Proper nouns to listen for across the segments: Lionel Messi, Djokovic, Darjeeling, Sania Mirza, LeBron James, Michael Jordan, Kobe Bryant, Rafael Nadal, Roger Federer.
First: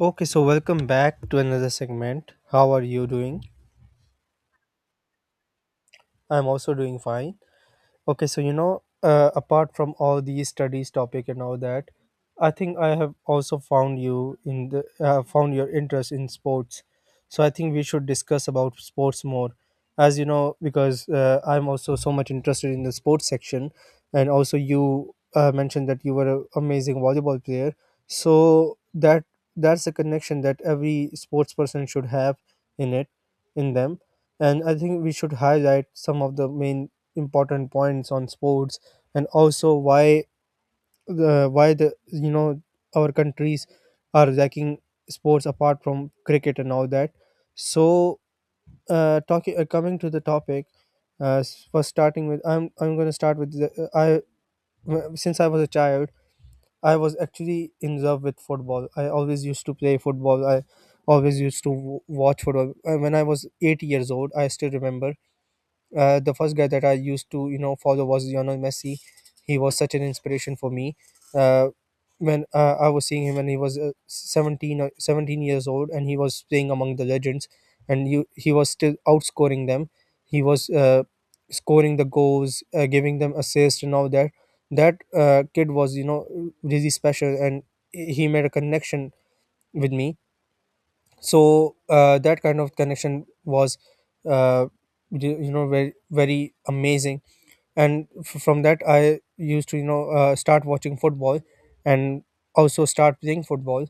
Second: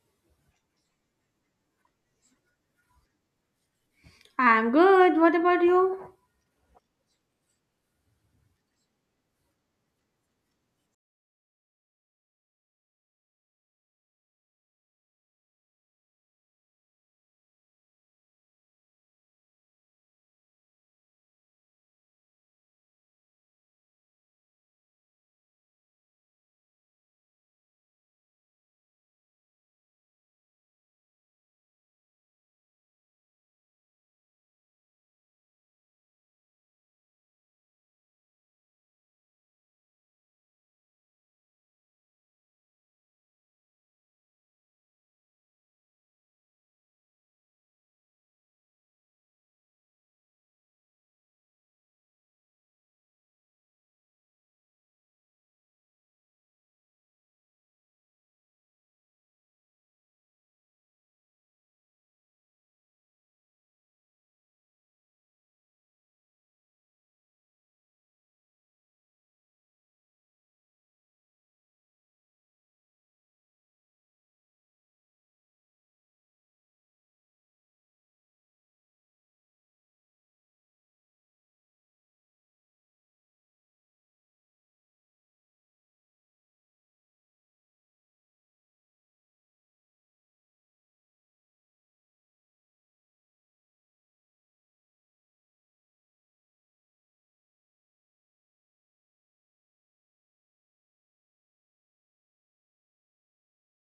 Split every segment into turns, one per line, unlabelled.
Okay, so welcome back to another segment. How are you doing?
I'm good. What about you?
I'm also doing fine. Okay, so apart from all these studies topic and all that, I think I have also found you in the found your interest in sports. So I think we should discuss about sports more, as you know, because I'm also so much interested in the sports section, and also you mentioned that you were an amazing volleyball player. So that's a connection that every sports person should have in it, in them, and I think we should highlight some of the main important points on sports, and also why the our countries are lacking sports apart from cricket and all that. So talking coming to the topic first starting with I'm going to start with the. Since I was a child, I was actually in love with football. I always used to play football. I always used to watch football. When I was 8 years old, I still remember the first guy that I used to follow was Lionel Messi. He was such an inspiration for me. Uh, when I was seeing him, when he was 17 or 17 years old and he was playing among the legends, and he was still outscoring them. He was scoring the goals, giving them assists and all that. That kid was really special, and he made a connection with me. So that kind of connection was uh, very very amazing. And from that, I used to start watching football, and also start playing football,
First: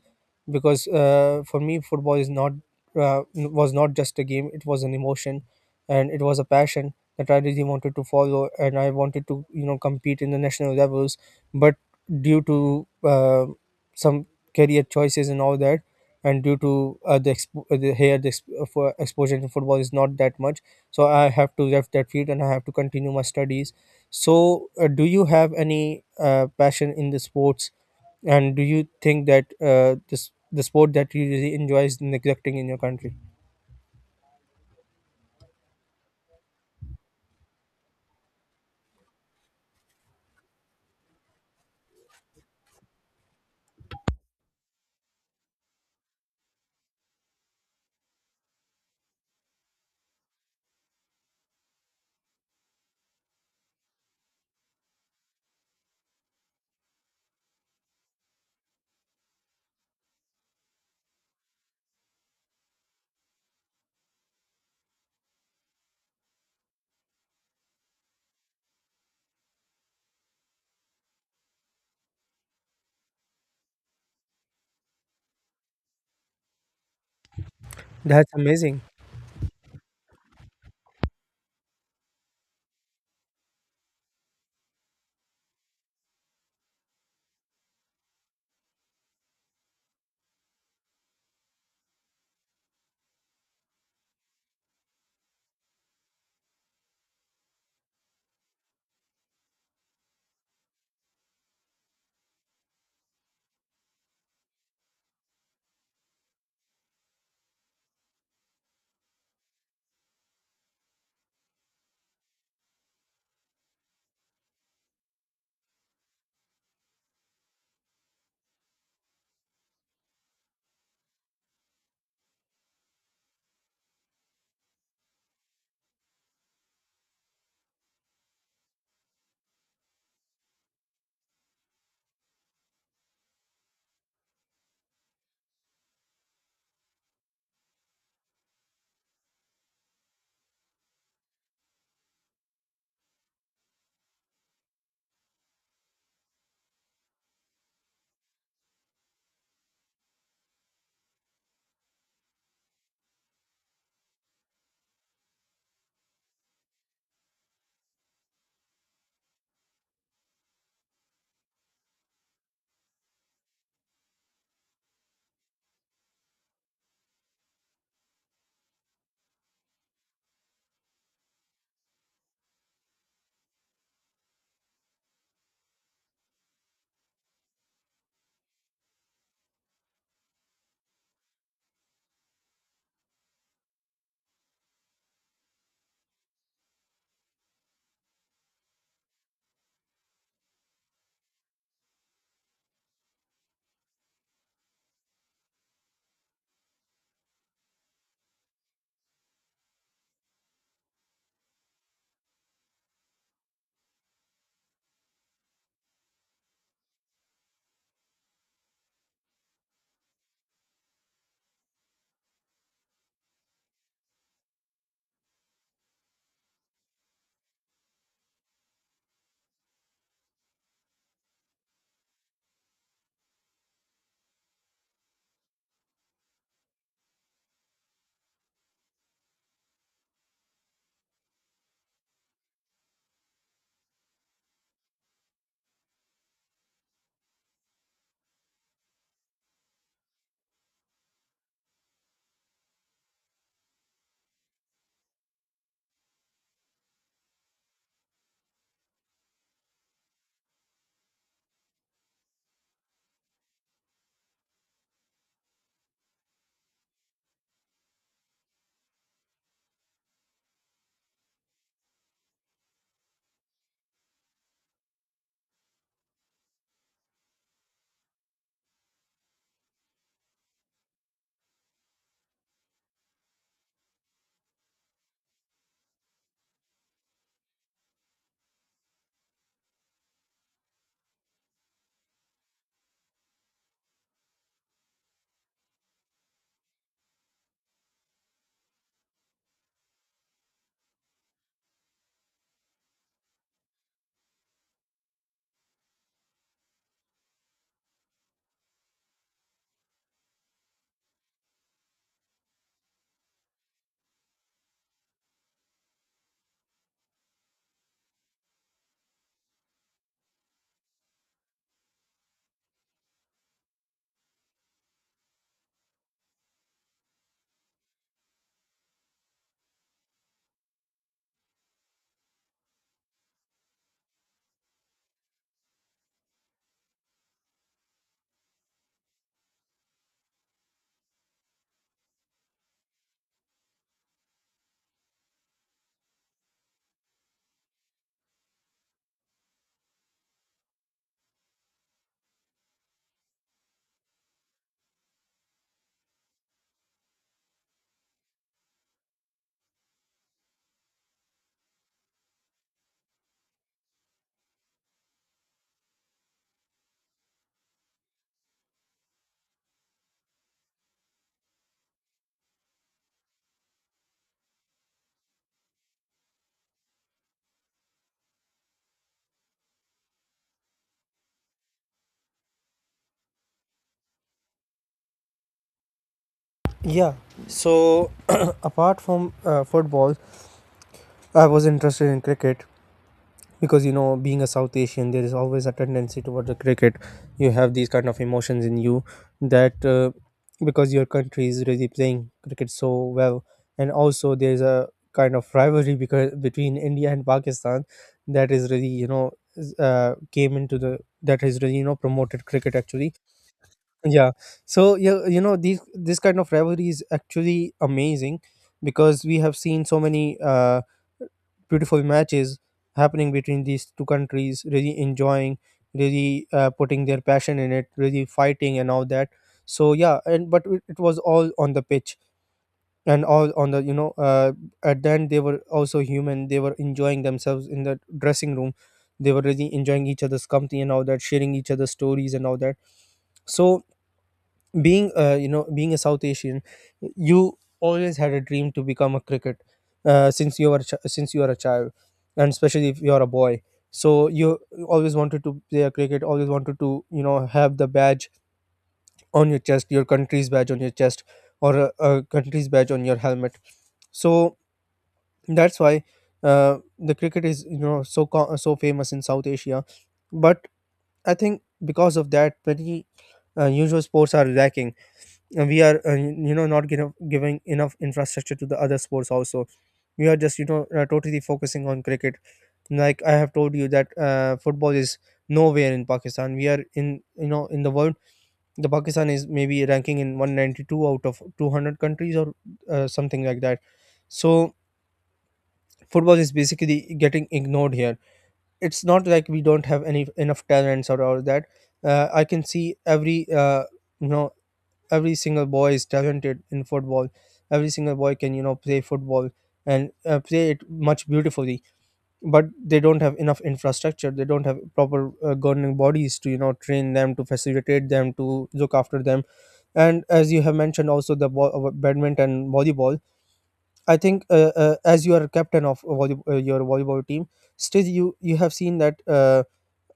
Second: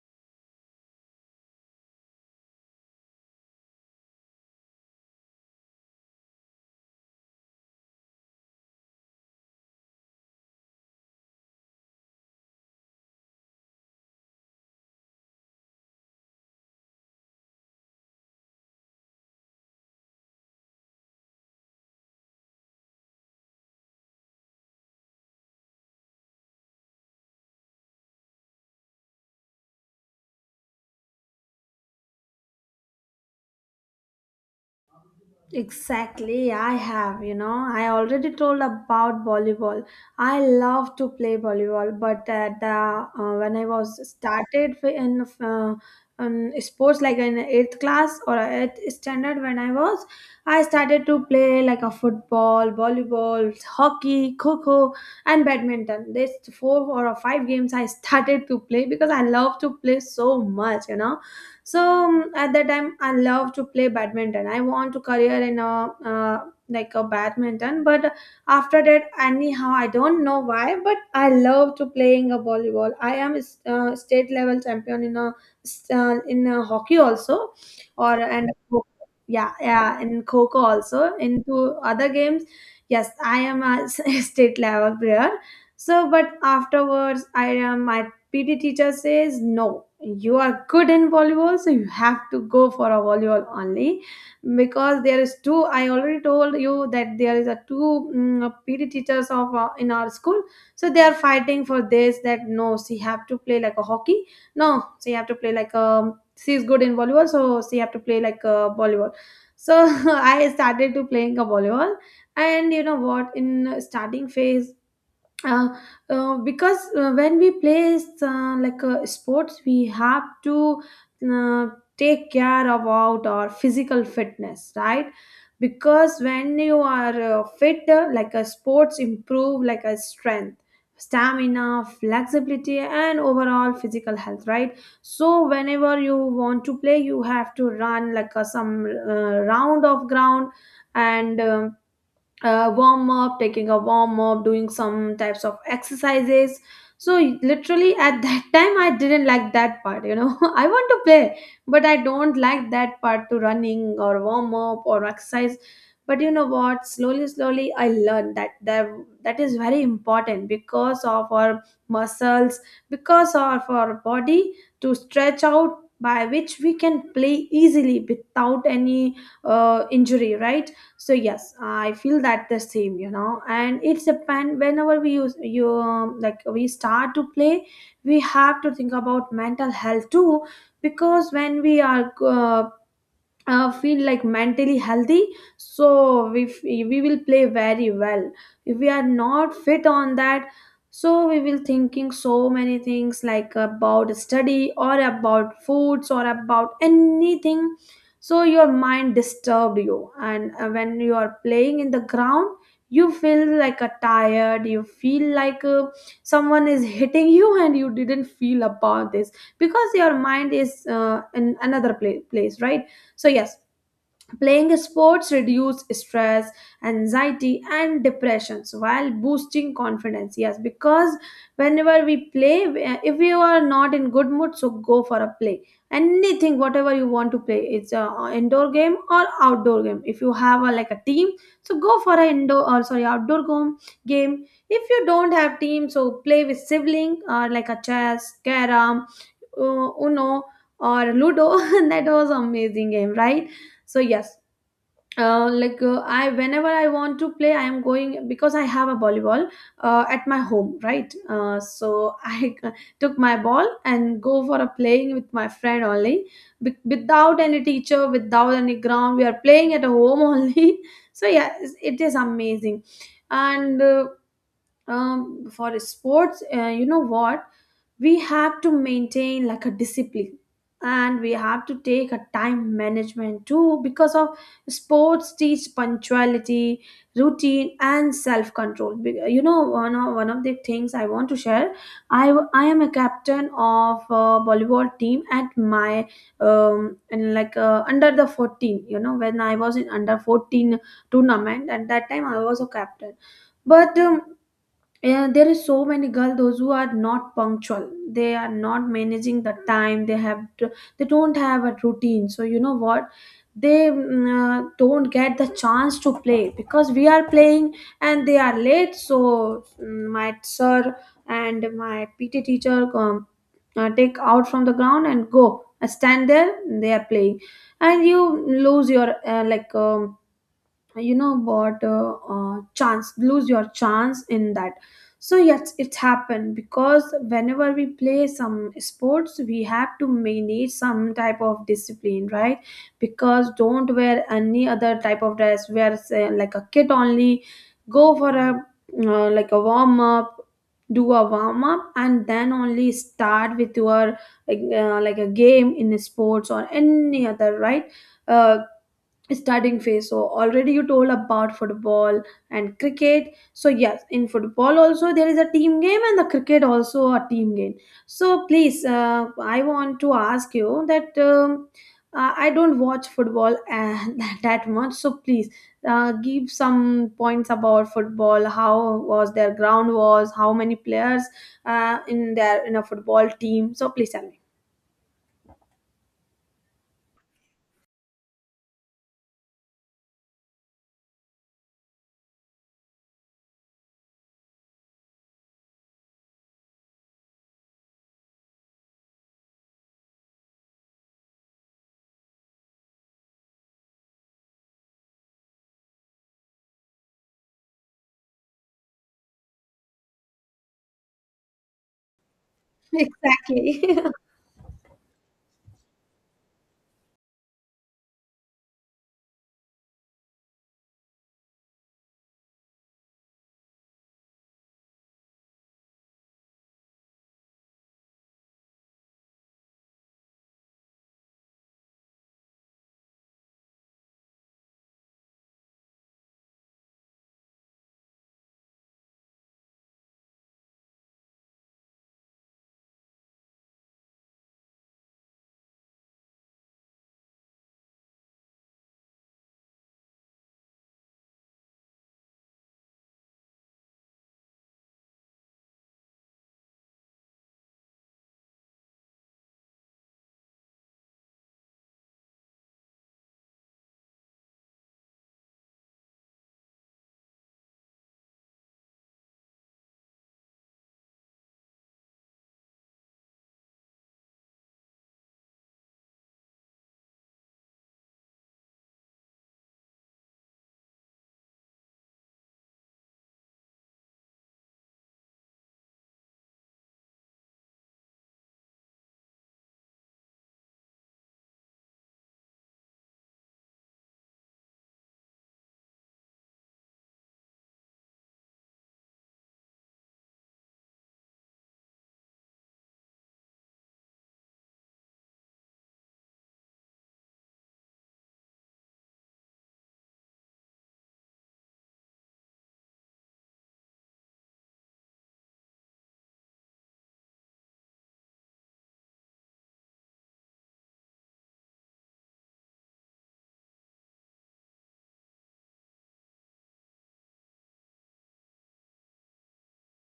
because for me football is not, was not just a game, it was an emotion, and it was a passion that I really wanted to follow, and I wanted to compete in the national levels. But due to some career choices and all that, and due to the exp- for exposure to football is not that much, so I have to left that field and I have to continue my studies. So, do you have any passion in the sports, and do you think that this the sport that you really enjoy is neglecting in your country?
Exactly. I have, you know, I already told about volleyball. I love to play volleyball, but at the when I was started in sports like in eighth class or eighth standard when I was, I started to play like a football, volleyball, hockey, kho and badminton. These four or five games I started to play because I love to play so much, you know. So at that time I love to play badminton, I want to career in a like a badminton. But after that, anyhow, I don't know why, but I love to playing a volleyball. I am a state level champion in a in a hockey also, or
That's
and
amazing.
yeah, yeah, in coco also, into other games. Yes, I am a state level player. So but afterwards, I PT teacher says, no, you are good in volleyball, so you have to go for a volleyball only, because there is two. I already told you that there is a two, PT teachers of in our school, so they are fighting for this. That no, she have to play like a hockey. No, she have to play like a. She is good in volleyball, so she have to play like a volleyball. So I started to playing a volleyball, and you know what? In starting phase, uh, because when we play like sports, we have to uh, take care about our physical fitness, right? Because when you are fit, like a sports improve like a strength, stamina, flexibility, and overall physical health, right? So whenever you want to play, you have to run like a, some round of ground, and warm up, taking a warm up, doing some types of exercises. So literally at that time, I didn't like that part. You know, I want to play, but I don't like that part to running or warm up or exercise. But you know what? Slowly, slowly, I learned that that is very important because of our muscles, because of our body to stretch out, by which we can play easily without any injury, right? So yes, I feel that the same, you know. And it's a pen whenever we use you, like we start to play, we have to think about mental health too. Because when we are feel like mentally healthy, so we we will play very well. If we are not fit on that, so we will thinking so many things like about study or about foods or about anything. So your mind disturbed you, and when you are playing in the ground, you feel like a tired, you feel like someone is hitting you and you didn't feel about this, because your mind is in another place, right? So yes, playing sports reduce stress, anxiety, and depressions while boosting confidence. Yes, because whenever we play, if you are not in good mood, so go for a play. Anything, whatever you want to play, it's a indoor game or outdoor game. If you have a, like a team, so go for a indoor, or sorry, outdoor game. Game. If you don't have team, so play with sibling or like a chess, carom, Uno, or Ludo. That was amazing game, right? So yes, like I, whenever I want to play, I am going because I have a volleyball at my home, right? So I took my ball and go for a playing with my friend only. Without any teacher, without any ground, we are playing at home only. So yeah, it's, it is amazing. And for sports, you know what, we have to maintain like a discipline, and we have to take a time management too, because of sports teach punctuality, routine, and self control. You know, one of the things I want to share, I am a captain of a volleyball team at my um, and like under the 14. You know, when I was in under 14 tournament, at that time I was a captain. But and there is so many girls those who are not punctual. They are not managing the time. They don't have a routine. So you know what? They don't get the chance to play because we are playing and they are late. So my sir and my PT teacher, take out from the ground and go. I stand there. They are playing, and you lose your like. You know what, chance, lose your chance in that. So yes, it's happened, because whenever we play some sports, we have to manage some type of discipline, right? Because don't wear any other type of dress, wear say, like a kit only, go for a like a warm up, do a warm up, and then only start with your like a game in sports or any other, right? uh, Starting phase. So already you told about football and cricket. So yes, in football also there is a team game, and the cricket also a team game. So please, I want to ask you that, I don't watch football that much, so please, give some points about football. How was their ground was, how many players in their, in a football team? So please tell me.
Yeah. So, apart from football, I was interested in cricket, because being a South Asian there is always a tendency towards the cricket. You have these kind of emotions in you that, because your country is really playing cricket so well. And also there's a kind of rivalry because between India and Pakistan, that is really, you know is, came into the that has really promoted cricket actually.
Exactly.
Yeah. So yeah, these this kind of rivalry is actually amazing, because we have seen so many uh, beautiful matches happening between these two countries, really enjoying, really putting their passion in it, really fighting and all that. So yeah, and but it was all on the pitch and all on the, at the end, they were also human. They were enjoying themselves in the dressing room. They were really enjoying each other's company and all that, sharing each other's stories and all that. So being a South Asian, you always had a dream to become a cricket, since you are a child, and especially if you are a boy. So you always wanted to play a cricket, always wanted to have the badge on your chest, your country's badge on your chest, or a country's badge on your helmet. So that's why the cricket is so famous in South Asia. But I think because of that, many usual sports are lacking. We are not giving enough infrastructure to the other sports also. We are just totally focusing on cricket. Like I have told you that football is nowhere in Pakistan. We are in you know in the world, the Pakistan is maybe ranking in 192 out of 200 countries or something like that. So football is basically getting ignored here. It's not like we don't have any enough talents or all that. I can see every uh, you know every single boy is talented in football. Every single boy can play football, and play it much beautifully. But they don't have enough infrastructure, they don't have proper governing bodies to train them, to facilitate them, to look after them. And as you have mentioned also the badminton, volleyball, I think, as you are captain of your volleyball team, still you have seen that,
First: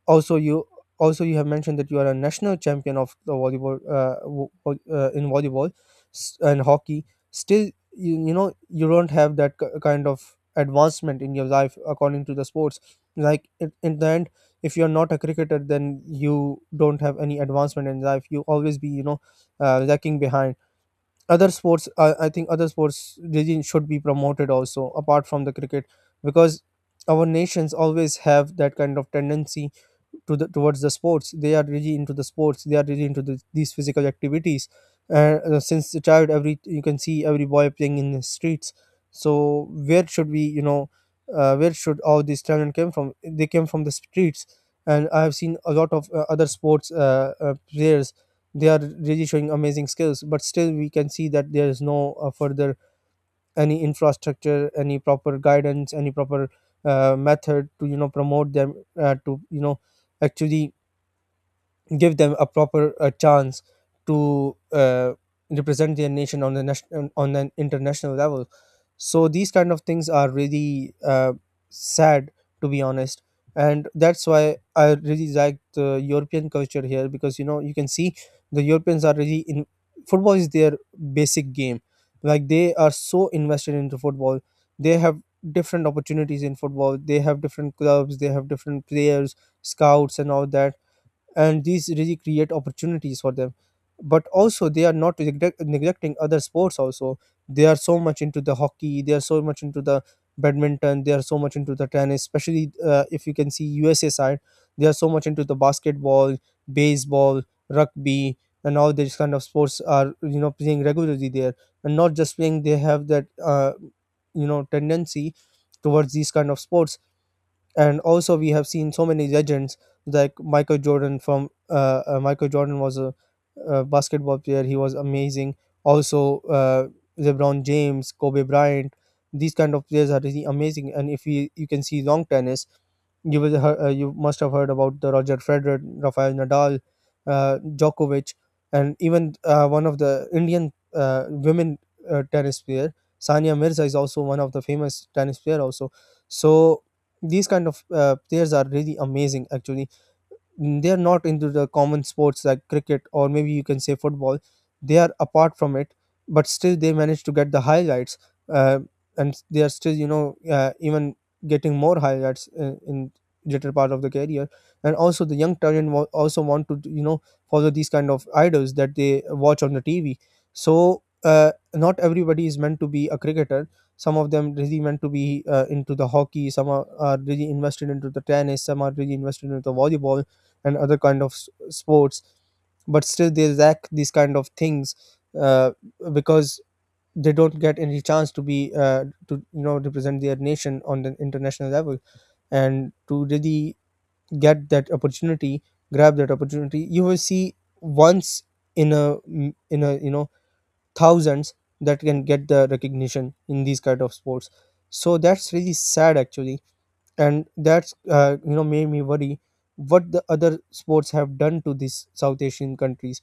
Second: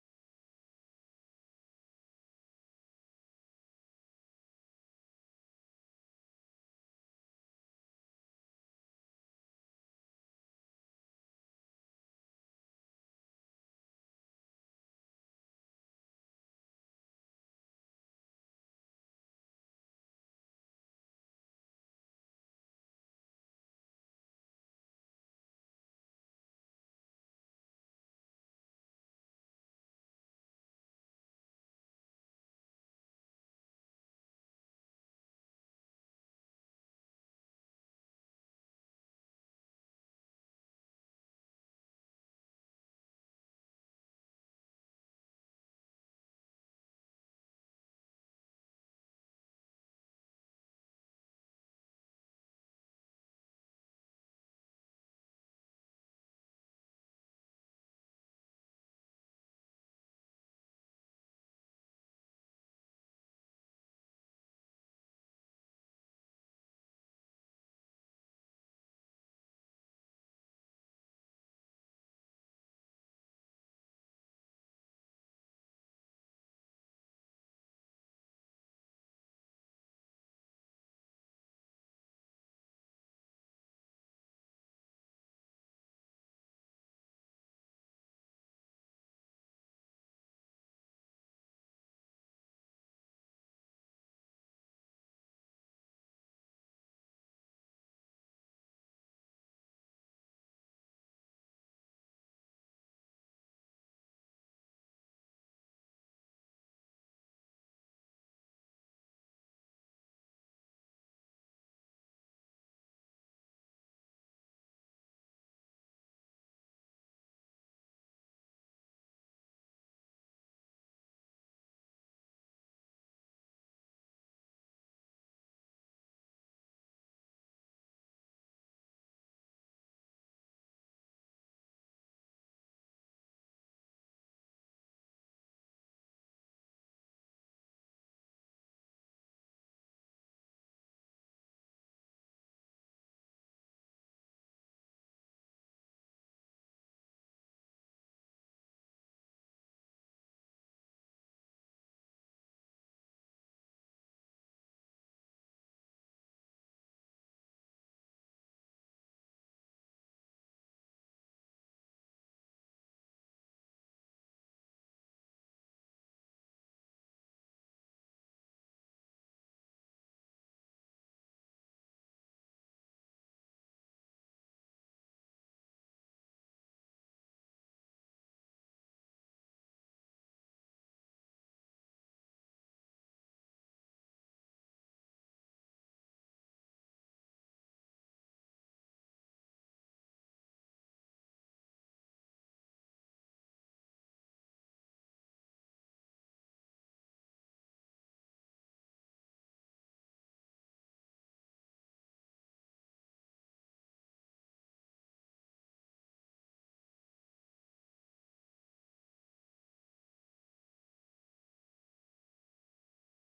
also you also you have mentioned that you are a national champion of the volleyball, in volleyball and hockey. Still you, you know you don't have that kind of advancement in your life according to the sports. Like in the end, if you're not a cricketer then you don't have any advancement in life. You always be lacking behind other sports. I think other sports really should be promoted also apart from the cricket. Because our nations always have that kind of tendency to the towards the sports. They are really into the sports. They are really into these physical activities. And since the child, every you can see every boy playing in the streets. So where should we you know where should all these talent came from? They came from the streets. And I have seen a lot of other sports players. They are really showing amazing skills, but still we can see that there is no further any infrastructure, any proper guidance, any proper method to promote them, to actually give them a proper chance to represent their nation on the national, on an international level. So these kind of things are really sad, to be honest. And that's why I really like the European culture here, because you can see the Europeans are really in. Football is their basic game. Like, they are so invested into football. They have different opportunities in football, they have different clubs, they have different players, scouts and all that. And these really create opportunities for them. But also they are not neglecting other sports also. They are so much into the hockey, they are so much into the badminton, they are so much into the tennis, especially if you can see USA side. They are so much into the basketball, baseball, rugby, and all these kind of sports are playing regularly there. And not just playing, they have that tendency towards these kind of sports. And also we have seen so many legends like Michael Jordan was a basketball player. He was amazing. Also, LeBron James, Kobe Bryant, these kind of players are really amazing. And if you can see long tennis, you must have heard about the Roger Federer, Rafael Nadal, Djokovic. And even one of the Indian women tennis player Sania Mirza is also one of the famous tennis player also. So these kind of players are really amazing actually. They are not into the common sports like cricket, or maybe you can say football. They are apart from it, but still they manage to get the highlights, uh, and they are still even getting more highlights in later part of the career. And also the young talent also want to follow these kind of idols that they watch on the TV. So not everybody is meant to be a cricketer. Some of them really meant to be into the hockey, some are really invested into the tennis, some are really invested into the volleyball, and other kind of sports. But still they lack these kind of things, uh, because they don't get any chance to be, to you know represent their nation on the international level. And to really get that opportunity, grab that opportunity, you will see once in a in a thousands that can get the recognition in these kind of sports. So that's really sad actually. And that's, made me worry what the other sports have done to these South Asian countries.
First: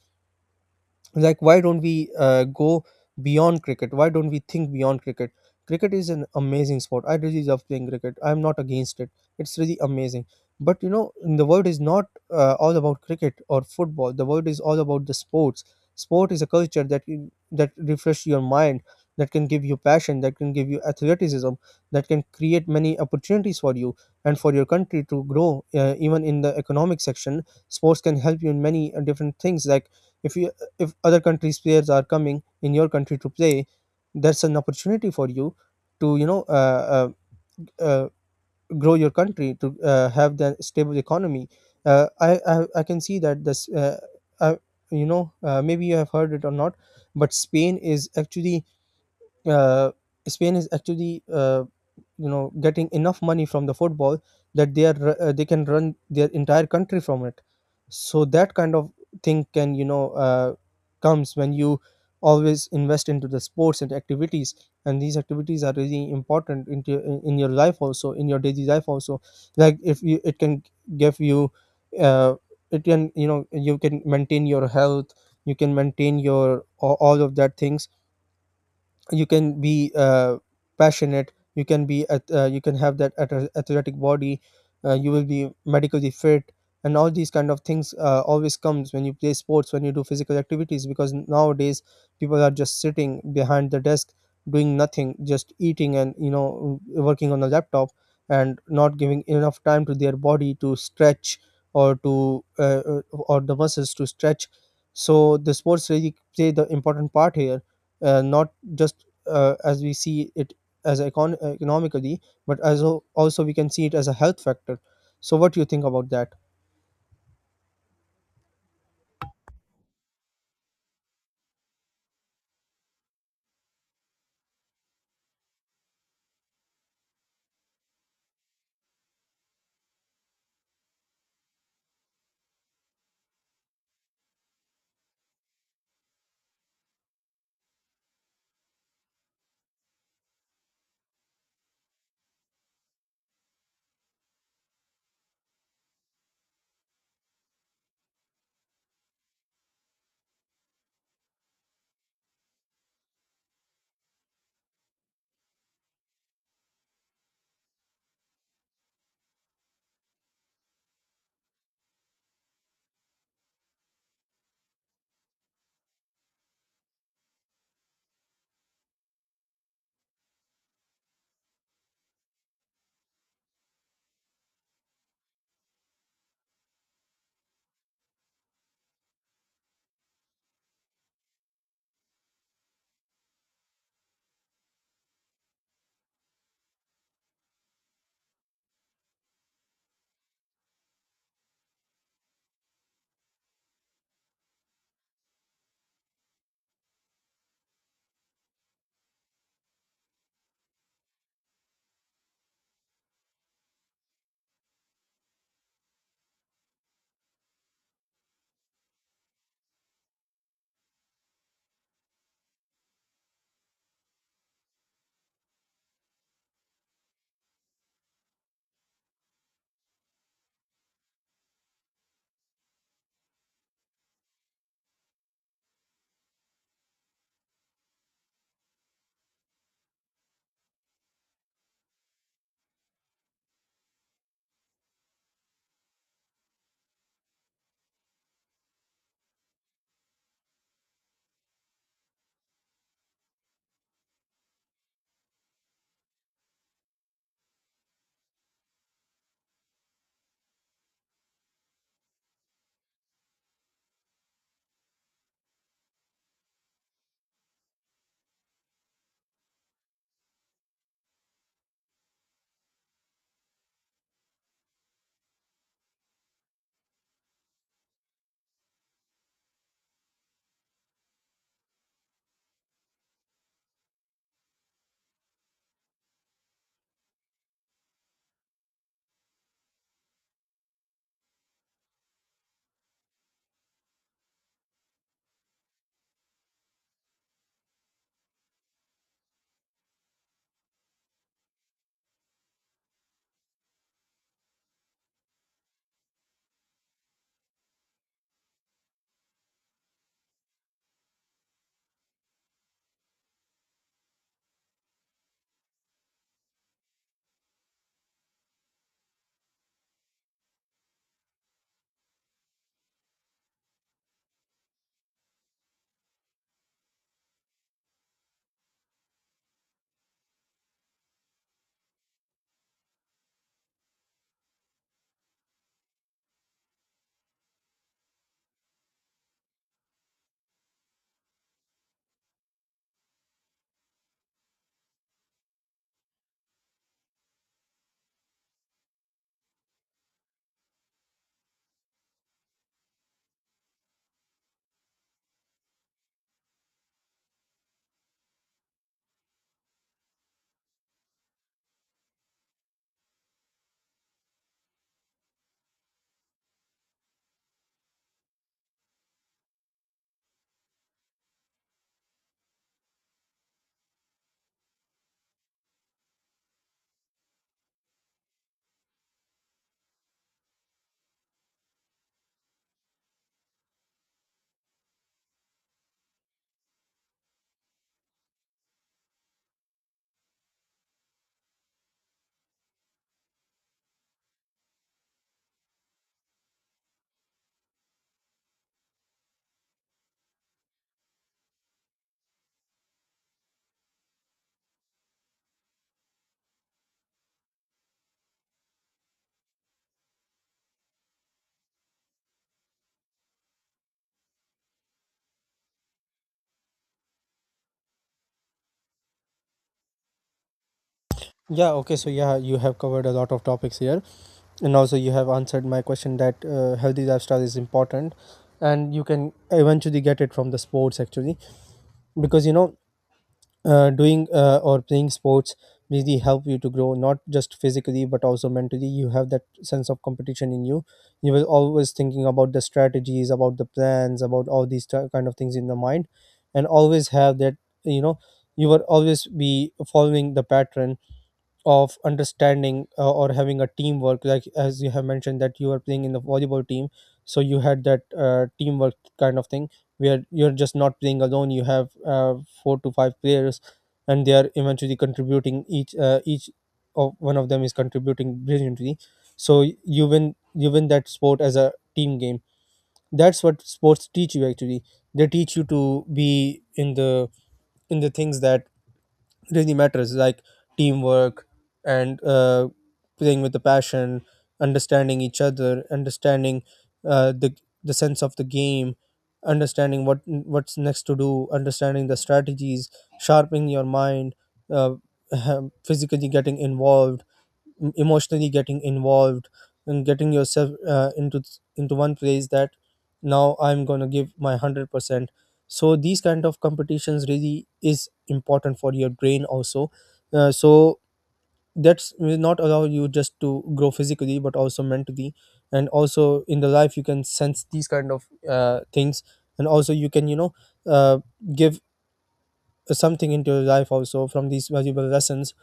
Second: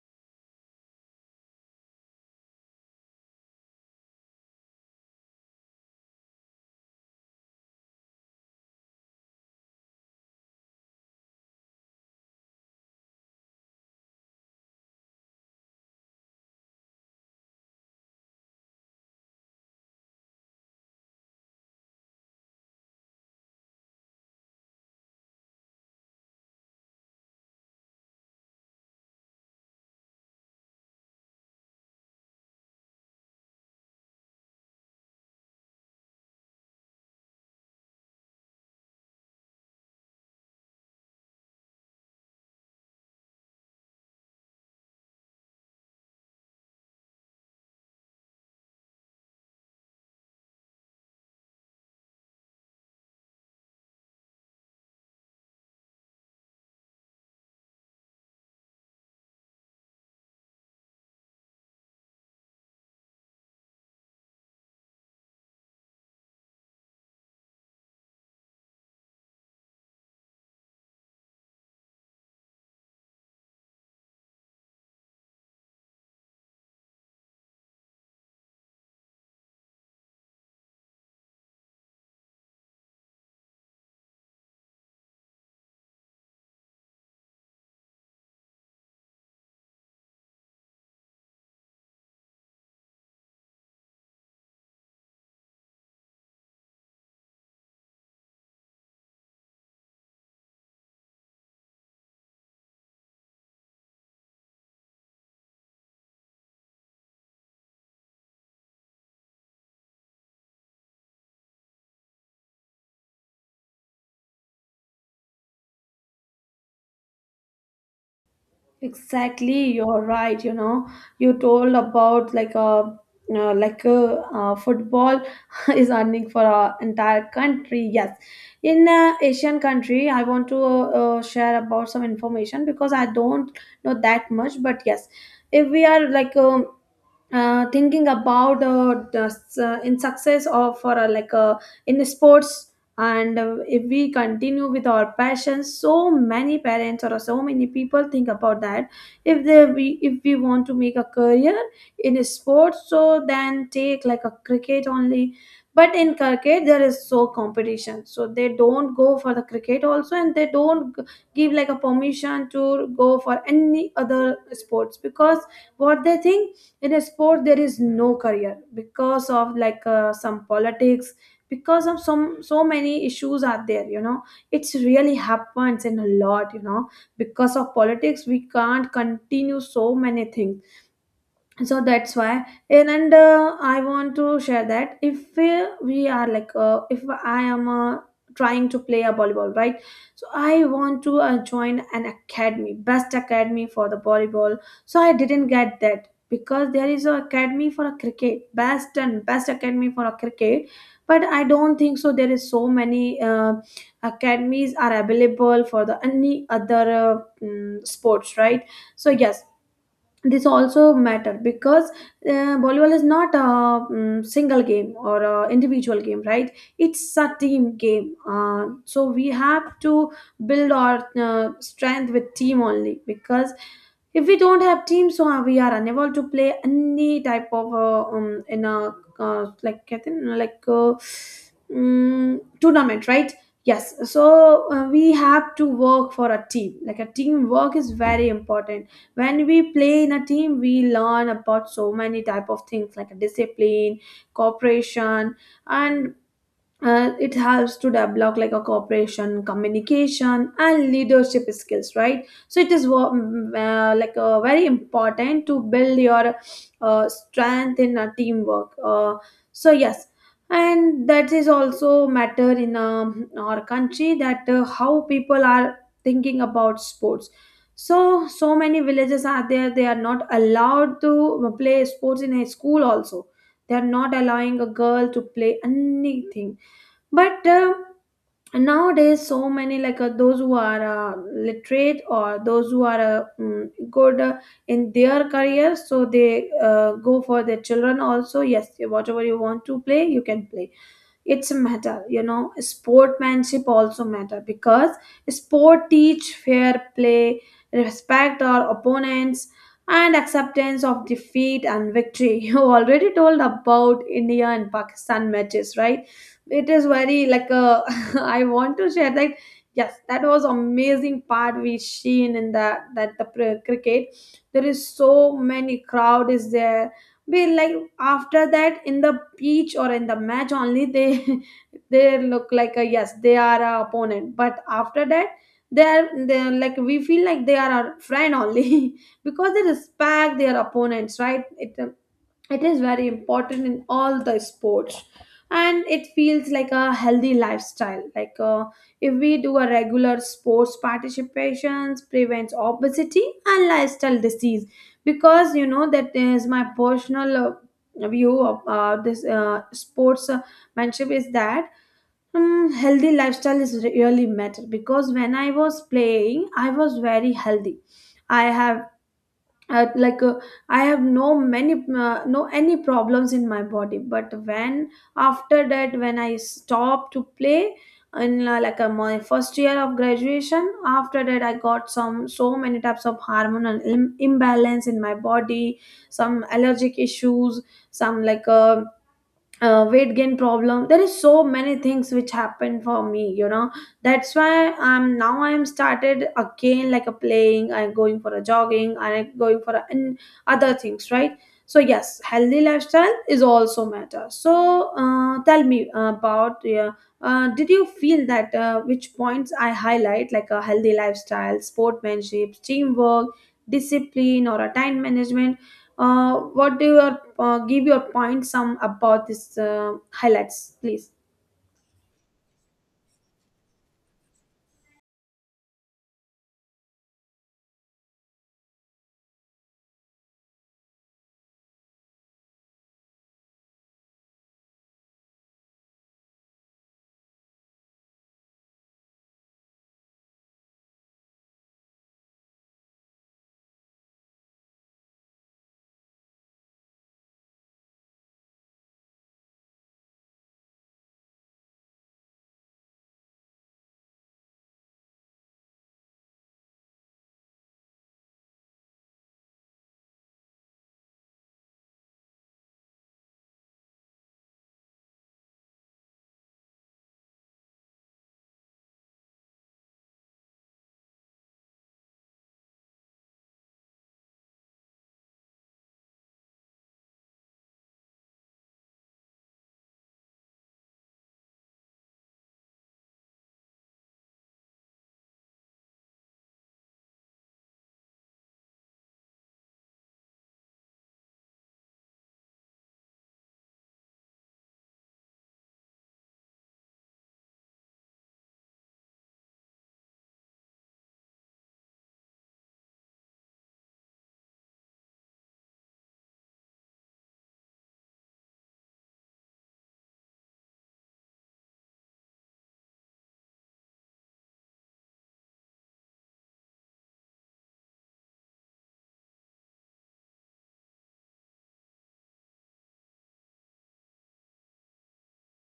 Like, why don't we go beyond cricket, why Don't we think beyond cricket? Cricket is an amazing sport. I really love playing cricket. I'm not against it. It's really amazing, but you know, the world is not all about cricket or football. The world is all about the sports. Sport is a culture that refresh your mind, that can give you passion, that can give you athleticism, that can create many opportunities for you and for your country to grow, even in the economic section. Sports can help you in many different things. Like if you, if other countries players are coming in your country to play, that's an opportunity for you to uh, grow your country, to have the stable economy. I, I can see that this, I, you know maybe you have heard it or not, but Spain is actually, uh, Spain is actually, you know, getting enough money from the football that they are, they can run their entire country from it. So that kind of thing can, comes when you always invest into the sports and activities. And these activities are really important into, in your life also, in your daily life also. Like if you, it can give you, uh, it can, you know, you can maintain your health, you can maintain your a- all of that things. You can be passionate, you can be ath- you can have that ath- athletic body. You will be medically fit, and all these kind of things always comes when you play sports, when you do physical activities, because nowadays people are just sitting behind the desk doing nothing, just eating and, you know, working on a laptop and not giving enough time to their body to stretch or to or the muscles to stretch. So the sports really play the important part here, not just as we see it as econ- economically, but as al- also we can see it as a health factor. So, what do you think about that?
Exactly, you're right. You know, you told about like a, you like a, football is earning for our entire country. Yes, in Asian country, I want to share about some information because I don't know that much. But yes, if we are like thinking about the in success or for like in sports, and if we continue with our passions, so many parents or so many people think about that, if they we if we want to make a career in a sport, so then take like a cricket only. But in cricket there is so competition, so they don't go for the cricket also, and they don't give like a permission to go for any other sports, because what they think, in a sport there is no career because of like some politics, because of some, so many issues are there, you know. It's really happens in a lot, you know, because of politics we can't continue so many things. So that's why. And I want to share that, if we, we are like if I am trying to play a volleyball, right? So I want to join an academy, best academy for the volleyball. So I didn't get that, because there is a academy for a cricket, best and best academy for a cricket. But I don't think so there is so many academies are available for the any other sports, right? So yes, this also matter, because volleyball is not a single game or a individual game, right? It's a team game. So we have to build our strength with team only, because if we don't have teams, so we are unable to play any type of in a like I think, like tournament, right? Yes, so we have to work for a team, like a team work is very important. When we play in a team, we learn about so many type of things like discipline, cooperation, and and it helps to develop like a cooperation, communication, and leadership skills, right? So it is like very important to build your strength in a teamwork. So yes, and that is also matter in our country, that how people are thinking about sports. So so many villages are there, they are not allowed to play sports in a school also, they are not allowing a girl to play anything. But nowadays, so many like those who are literate or those who are good in their career, so they go for their children also, yes, whatever you want to play you can play. It's matter, you know. Sportmanship also matter, because sport teach fair play, respect our opponents, and acceptance of defeat and victory. You already told about India and Pakistan matches, right? It is very like a I want to share that. Yes, that was amazing part we seen in that, that the cricket, there is so many crowd is there. Be like after that, in the pitch or in the match only, they they look like a, yes they are a opponent, But after that, they are like we feel like they are our friend only because they respect their opponents, right? It is very important in all the sports. And it feels like a healthy lifestyle, like if we do a regular sports participations prevents obesity and lifestyle disease. Because you know that is my personal view of this sports mentorship is that healthy lifestyle is really matter, because when I was playing I was very healthy. I have uh, like uh, I have no many no any problems in my body, but when, after that when I stopped to play in my first year of graduation, after that I got some so many types of hormonal imbalance in my body, some allergic issues, some weight gain problem. There is so many things which happened for me, you know. That's why I'm now I'm started again like a playing. I'm going for a jogging and I'm going for a, and other things, right? So yes, healthy lifestyle is also matter. So tell me about, yeah, did you feel that which points I highlight, like a healthy lifestyle, sportsmanship, teamwork, discipline, or a time management? What do you give your point some about this highlights, please?
Yeah, okay, so yeah, you have covered a lot of topics here, and also you have answered my question that healthy lifestyle is important, and you can eventually get it from the sports actually. Because, you know, doing or playing sports really help you to grow, not just physically but also mentally. You have that sense of competition in you. You were always thinking about the strategies, about the plans, about all these ti- kind of things in the mind, and always have that, you know, you will always be following the pattern of understanding, or having a teamwork. Like as you have mentioned that you are playing in the volleyball team, so you had that teamwork kind of thing, where you're just not playing alone. You have four to five players, and they are eventually contributing, each of one of them is contributing brilliantly. So you win, you win that sport as a team game. That's what sports teach you actually. They teach you to be in the, in the things that, it really matters, like teamwork and playing with the passion, understanding each other, understanding uh, the the sense of the game, understanding what what's next to do, understanding the strategies, sharpening your mind, uh, physically getting involved, em- emotionally getting involved, and getting yourself into one place that now I'm going to give my 100%. So these kind of competitions really is important for your brain also. So that's will not allow you just to grow physically but also mentally. And also in the life you can sense these kind of things. And also you can, you know, uh, give something into your life also from these valuable lessons.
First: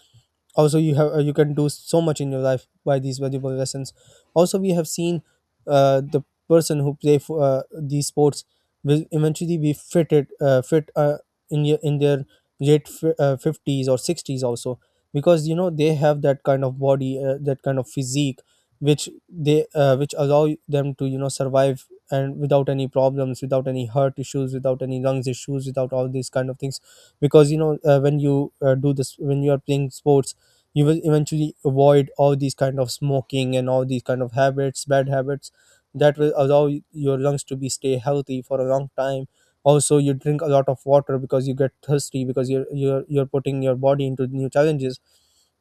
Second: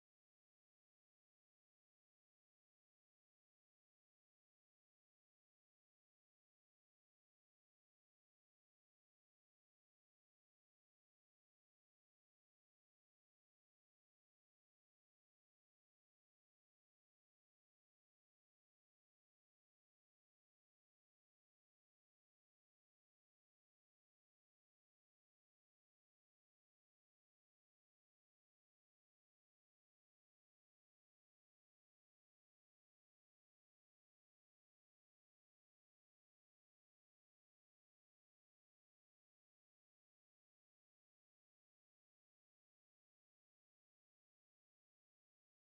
Also you have you can do so much in your life by these valuable lessons. Also we have seen the person who play for these sports will eventually be fitted, fit, in your, in their late fi- 50s or 60s also, because you know they have that kind of body, that kind of physique which they which allow them to, you know, survive and without any problems, without any heart issues, without any lungs issues, without all these kind of things. Because you know, when you do this, when you are playing sports, you will eventually avoid all these kind of smoking and all these kind of habits, bad habits, that will allow y- your lungs to be stay healthy for a long time. Also you drink a lot of water because you get thirsty, because you're putting your body into new challenges.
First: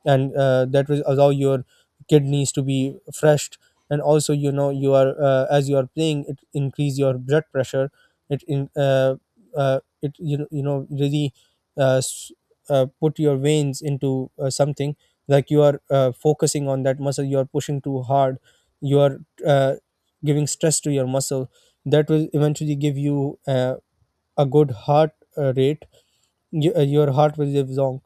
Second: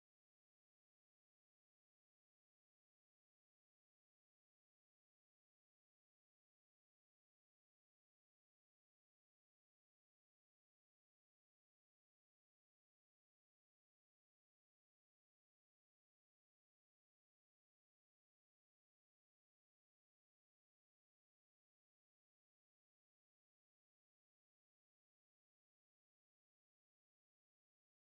And that will allow your kidneys to be freshed. And also, you know, you are, as you are playing, it increase your blood pressure. It in uh, uh, it you know, you know, really, uh, s- put your veins into something. Like you are focusing on that muscle, you are pushing too hard, you are uh, giving stress to your muscle. That will eventually give you a good heart rate. Your heart will live long.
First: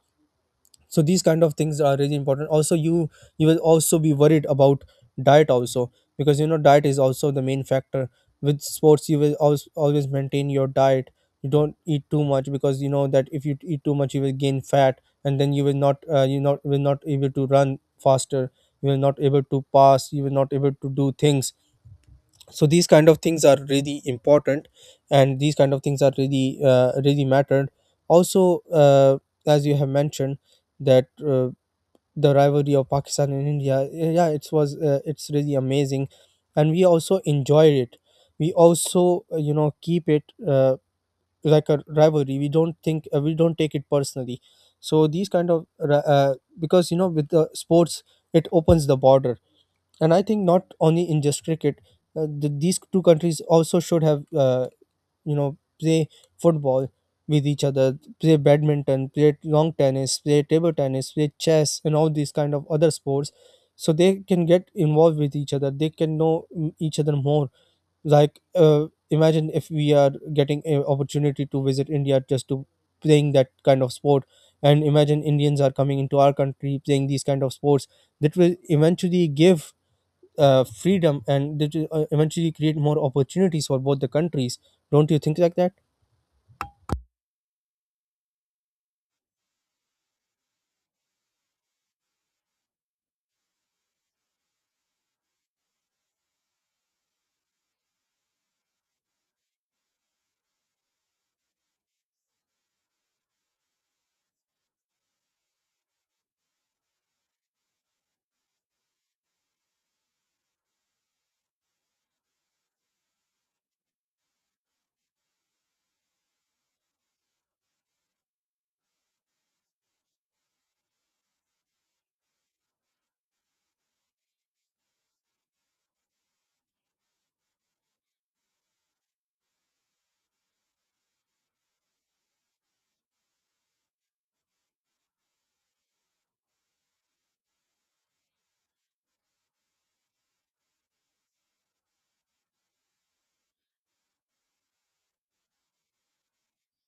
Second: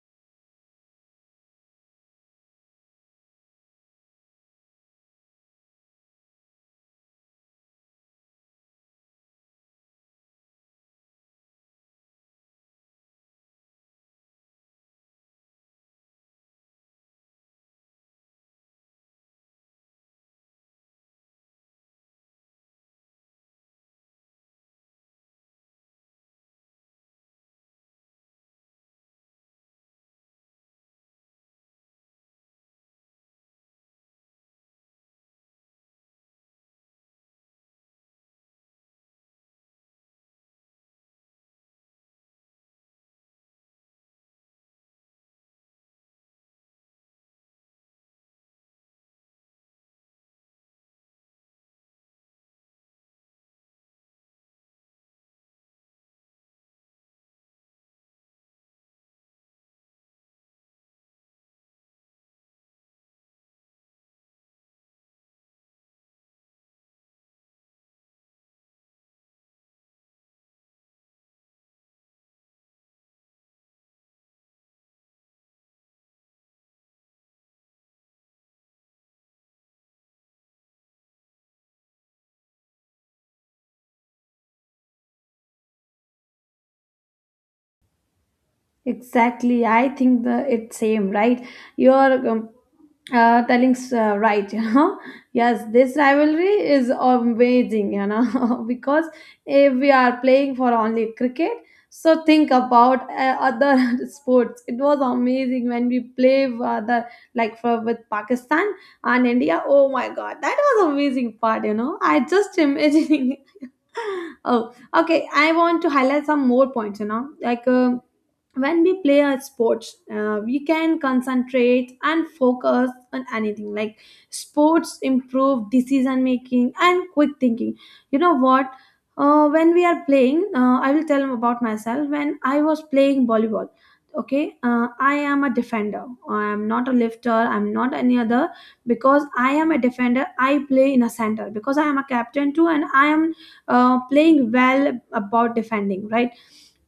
So these kind of things are really important. Also you will also be worried about diet also, because you know, diet is also the main factor. With sports, you will always, always maintain your diet. You don't eat too much, because you know that if you eat too much you will gain fat, and then you will not, you not will not able to run faster, you will not able to pass, you will not able to do things. So these kind of things are really important. And these kind of things are really really mattered. Also, as you have mentioned that the rivalry of Pakistan and India. Eh, yeah, it was it's really amazing, and we also enjoy it. We also, you know, keep it like a rivalry. We don't think, we don't take it personally. So these kind of ra- because you know, with the sports, it opens the border, and I think not only in just cricket. These two countries also should have, you know, play football with each other, play badminton, play long tennis, play table tennis, play chess and all these kind of other sports, so they can get involved with each other, they can know, mm, each other more. Like, imagine if we are getting an opportunity to visit India, just to playing that kind of sport. And imagine Indians are coming into our country playing these kind of sports. That will eventually give freedom, and that will eventually create more opportunities for both the countries. Don't you think like that?
Exactly, I think the it's same, right? You're telling right, you know. Yes, this rivalry is amazing, you know, because if we are playing for only cricket, so think about other sports. It was amazing when we play with other, like for with Pakistan and India. Oh my God, that was amazing part, you know. I just imagining, oh, okay, I want to highlight some more points, you know, like when we play a sports, we can concentrate and focus on anything, like sports improve decision making and quick thinking. You know what, when we are playing, I will tell about myself. When I was playing volleyball, okay, I am a defender. I am not a lifter, I'm not any other. Because I am a defender, I play in a center, because I am a captain too, and I am playing well about defending, right?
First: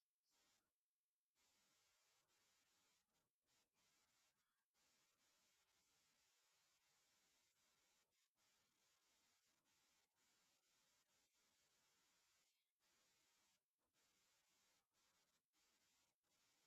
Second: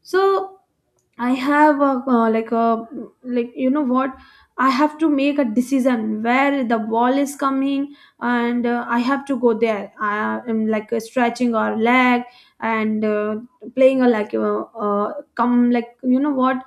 So I have a like a like you know what I have to make a decision where the ball is coming, and I have to go there. I am like stretching our leg, and playing a like come like you know what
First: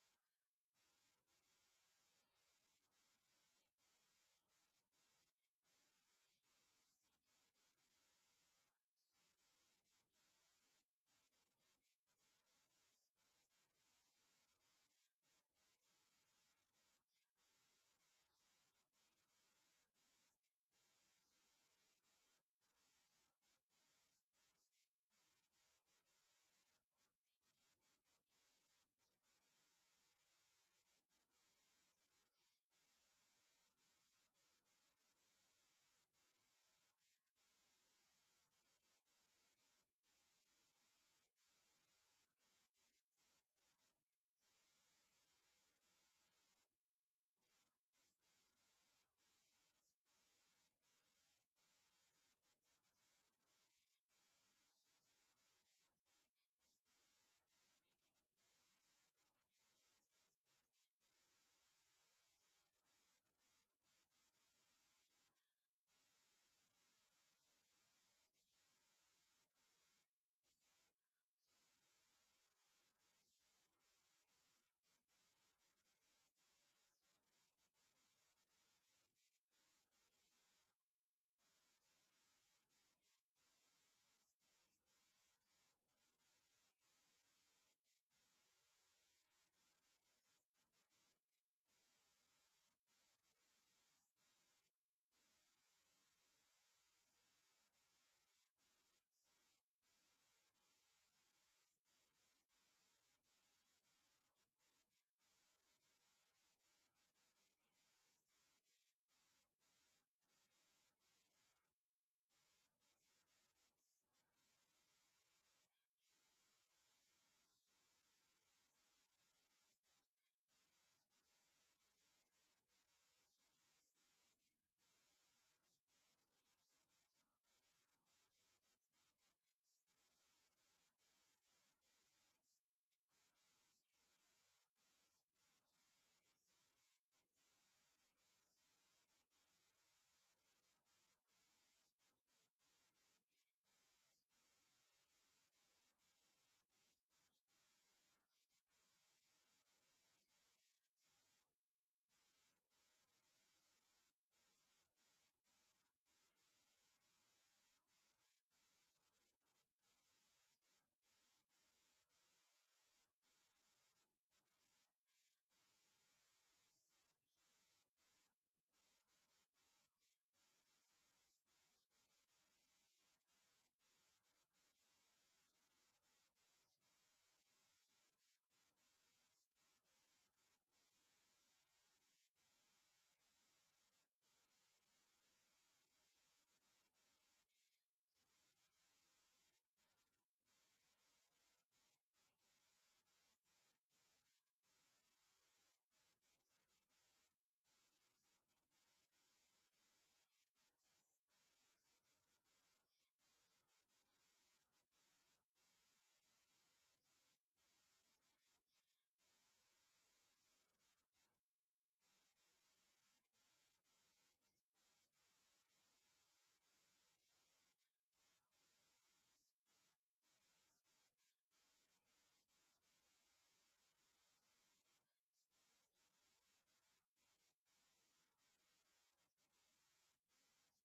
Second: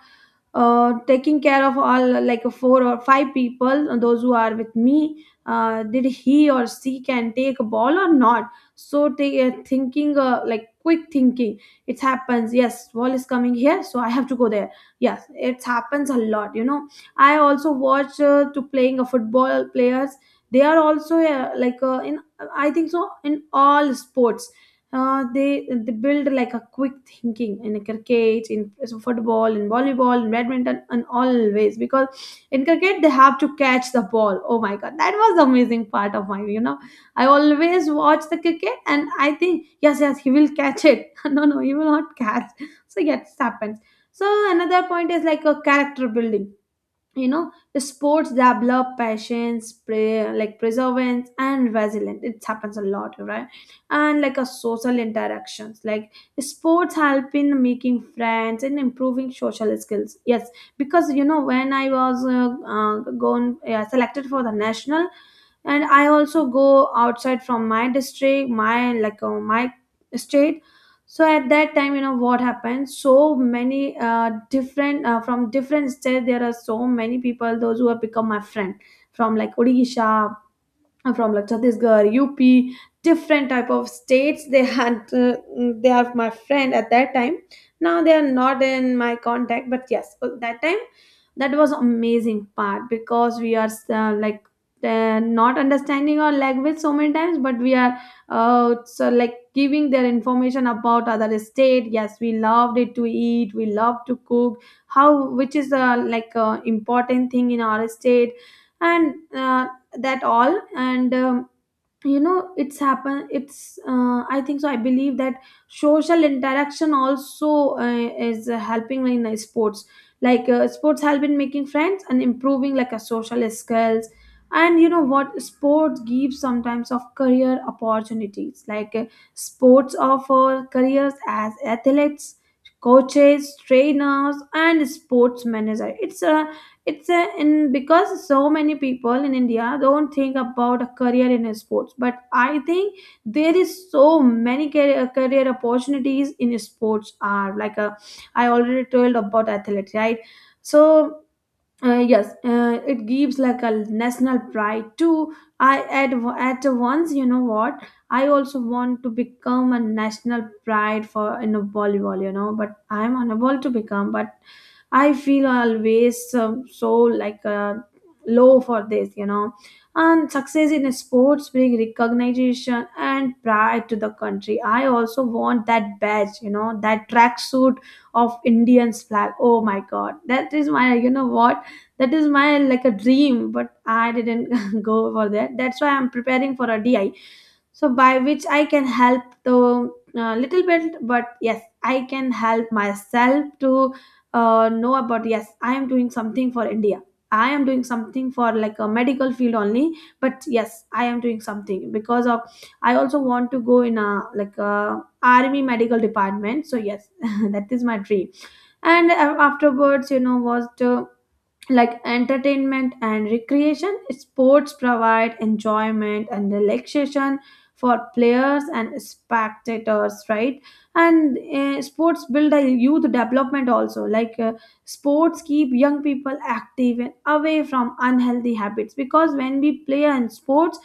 taking care of all like four or five people, those who are with me. Did he or she can take a ball or not? So they are thinking, like quick thinking. It happens. Yes, wall is coming here, so I have to go there. Yes, it happens a lot, you know. I also watch to playing a football players. They are also in, I think so, in all sports, they build like a quick thinking in cricket, in, so football, in volleyball, in badminton, and always, because in cricket they have to catch the ball. Oh my God, that was the amazing part of mine, you know. I always watch the cricket and I think, yes, yes, he will catch it. No, no, you will not catch. So yes, happens. So another point is like a character building, you know. The sports develop patience, like perseverance and resilience. It happens a lot, right? And like a social interactions, like sports help in making friends and improving social skills. Yes, because you know when I was gone, yeah, selected for the national, and I also go outside from my district, my my state, so at that time, you know what happened, so many different from different states, there are so many people those who have become my friend. From like Odisha, I'm from, like Chhattisgarh, UP, different type of states. They had they are my friend at that time. Now they are not in my contact, but yes, at that time that was amazing part, because we are not understanding our language so many times, but we are so like giving their information about other state. Yes, we loved it to eat. We love to cook. How, which is important thing in our state. And. That all. And you know, it's happen. It's I think so, I believe that social interaction also is helping in sports. Like sports help in making friends and improving like a social skills. And you know what, sports gives sometimes of career opportunities, like sports offer careers as athletes, coaches, trainers, and sports manager. It's a, in because so many people in India don't think about a career in sports, but I think there is so many career opportunities in sports are like a, I already told about athletics, right? So yes, it gives like a national pride too. i at, at once, you know what, I also want to become a national pride for in a volleyball, you know, but I'm unable to become. But I feel always so like low for this, you know. And success in sports bring recognition and pride to the country. I also want that badge, you know, that tracksuit of Indian's flag. Oh my God, that is my, you know what, that is my like a dream, but I didn't go for that. That's why I'm preparing for a di, so by which I can help the little bit. But yes, I can help myself to know about, yes, I am doing something for India. I am doing something for like a medical field only, but yes, I am doing something, because of I also want to go in a like a army medical department. So yes, that is my dream. And afterwards, you know, was to like entertainment and recreation. Sports provide enjoyment and relaxation for players and spectators, right? And sports build a youth development also, like sports keep young people active and away from unhealthy habits, because when we play in sports,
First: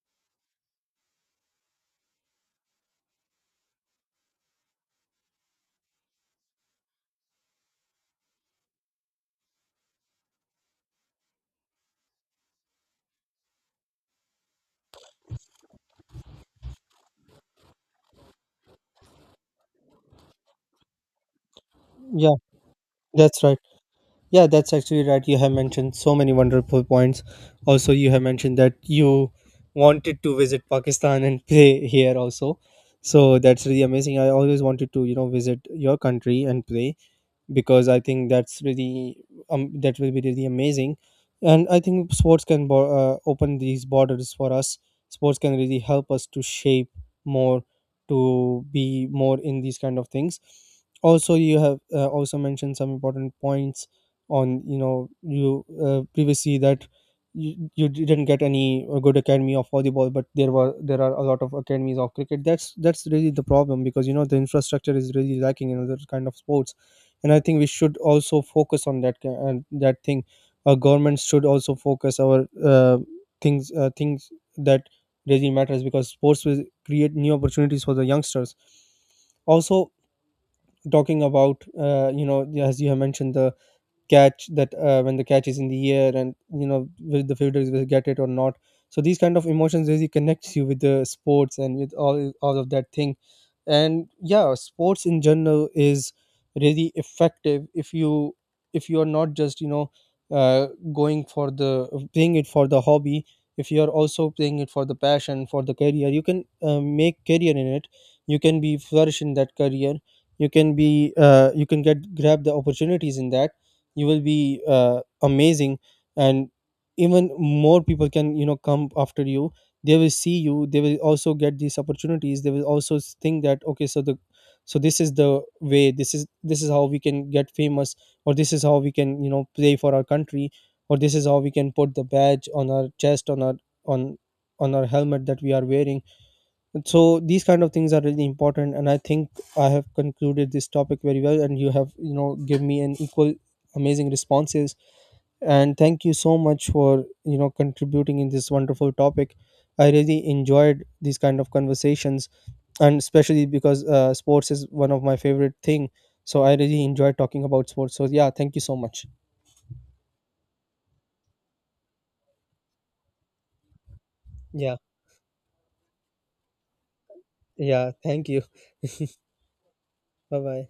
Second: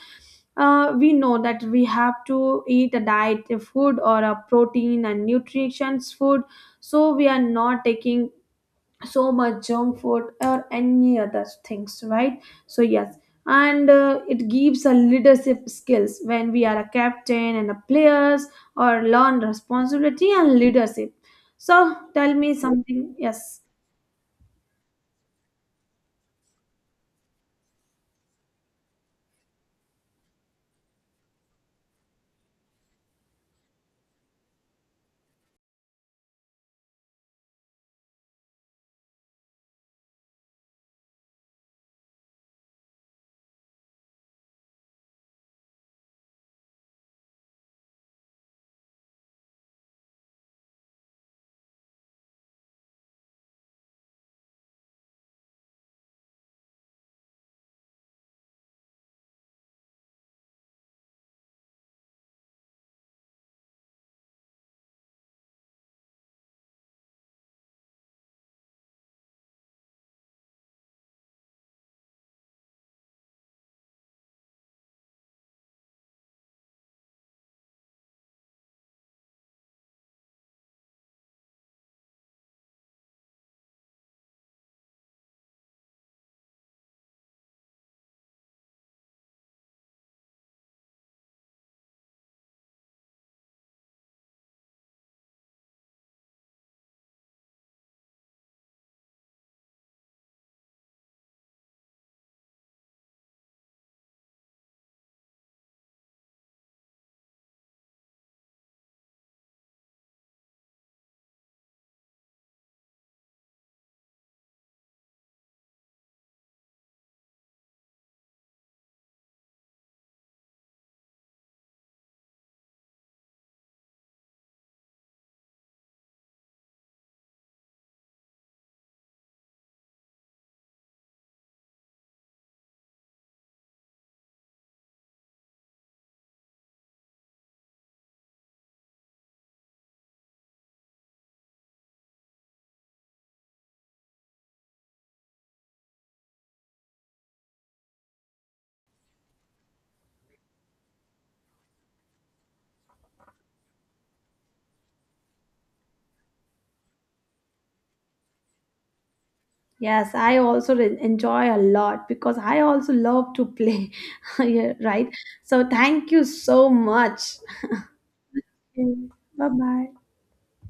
we know that we have to eat a diet, a food, or a protein and nutrition food. So we are not taking so much junk food or any other things, right? So yes. And it gives a leadership skills when we are a captain and a players, or learn responsibility and leadership. So tell
Yeah,
me something.
that's right.
Yes,
Yeah, that's actually right. You have mentioned so many wonderful points. Also, you have mentioned that you wanted to visit Pakistan and play here also. So that's really amazing. I always wanted to, you know, visit your country and play, because I think that's really, that will be really amazing. And I think sports can bo- open these borders for us. Sports can really help us to shape more, to be more in these kind of things. Also, you have also mentioned some important points on, you know, you previously, that you didn't get any good academy of volleyball, but there are a lot of academies of cricket. That's really the problem, because you know the infrastructure is really lacking in other kind of sports. And I think we should also focus on that ki- and that thing, our government should also focus our uh, things that really matters, because sports will create new opportunities for the youngsters. Also, talking about, you know, as you have mentioned the catch, that when the catch is in the air and you know will the fielders will get it or not. So these kind of emotions really connects you with the sports and with all of that thing. And yeah, sports in general is really effective if you, if you are not just, you know, uh, going for the playing it for the hobby. If you are also playing it for the passion, for the career, you can make career in it, you can be flourish in that career, you can be you can get grab the opportunities in that, you will be amazing. And even more people can, you know, come after you. They will see you, they will also get these opportunities, they will also s- think that okay, so the, so this is the way, this is how we can get famous, or this is how we can, you know, play for our country, or this is how we can put the badge on our chest, on our, on on our helmet that we are wearing. So these kind of things are really important. And I think I have concluded this topic very well, and you have, you know, give me an equal amazing responses. And thank you so much for, you know, contributing in this wonderful topic. I really enjoyed these kind of conversations. And especially because sports is one of my favorite thing, so I really enjoy talking about sports. So yeah, thank you so much.
yes, I also enjoy a lot, because I also love to play. Yeah,
Yeah.
right. So thank you so much.
Yeah, thank you.
Bye bye.
Bye bye.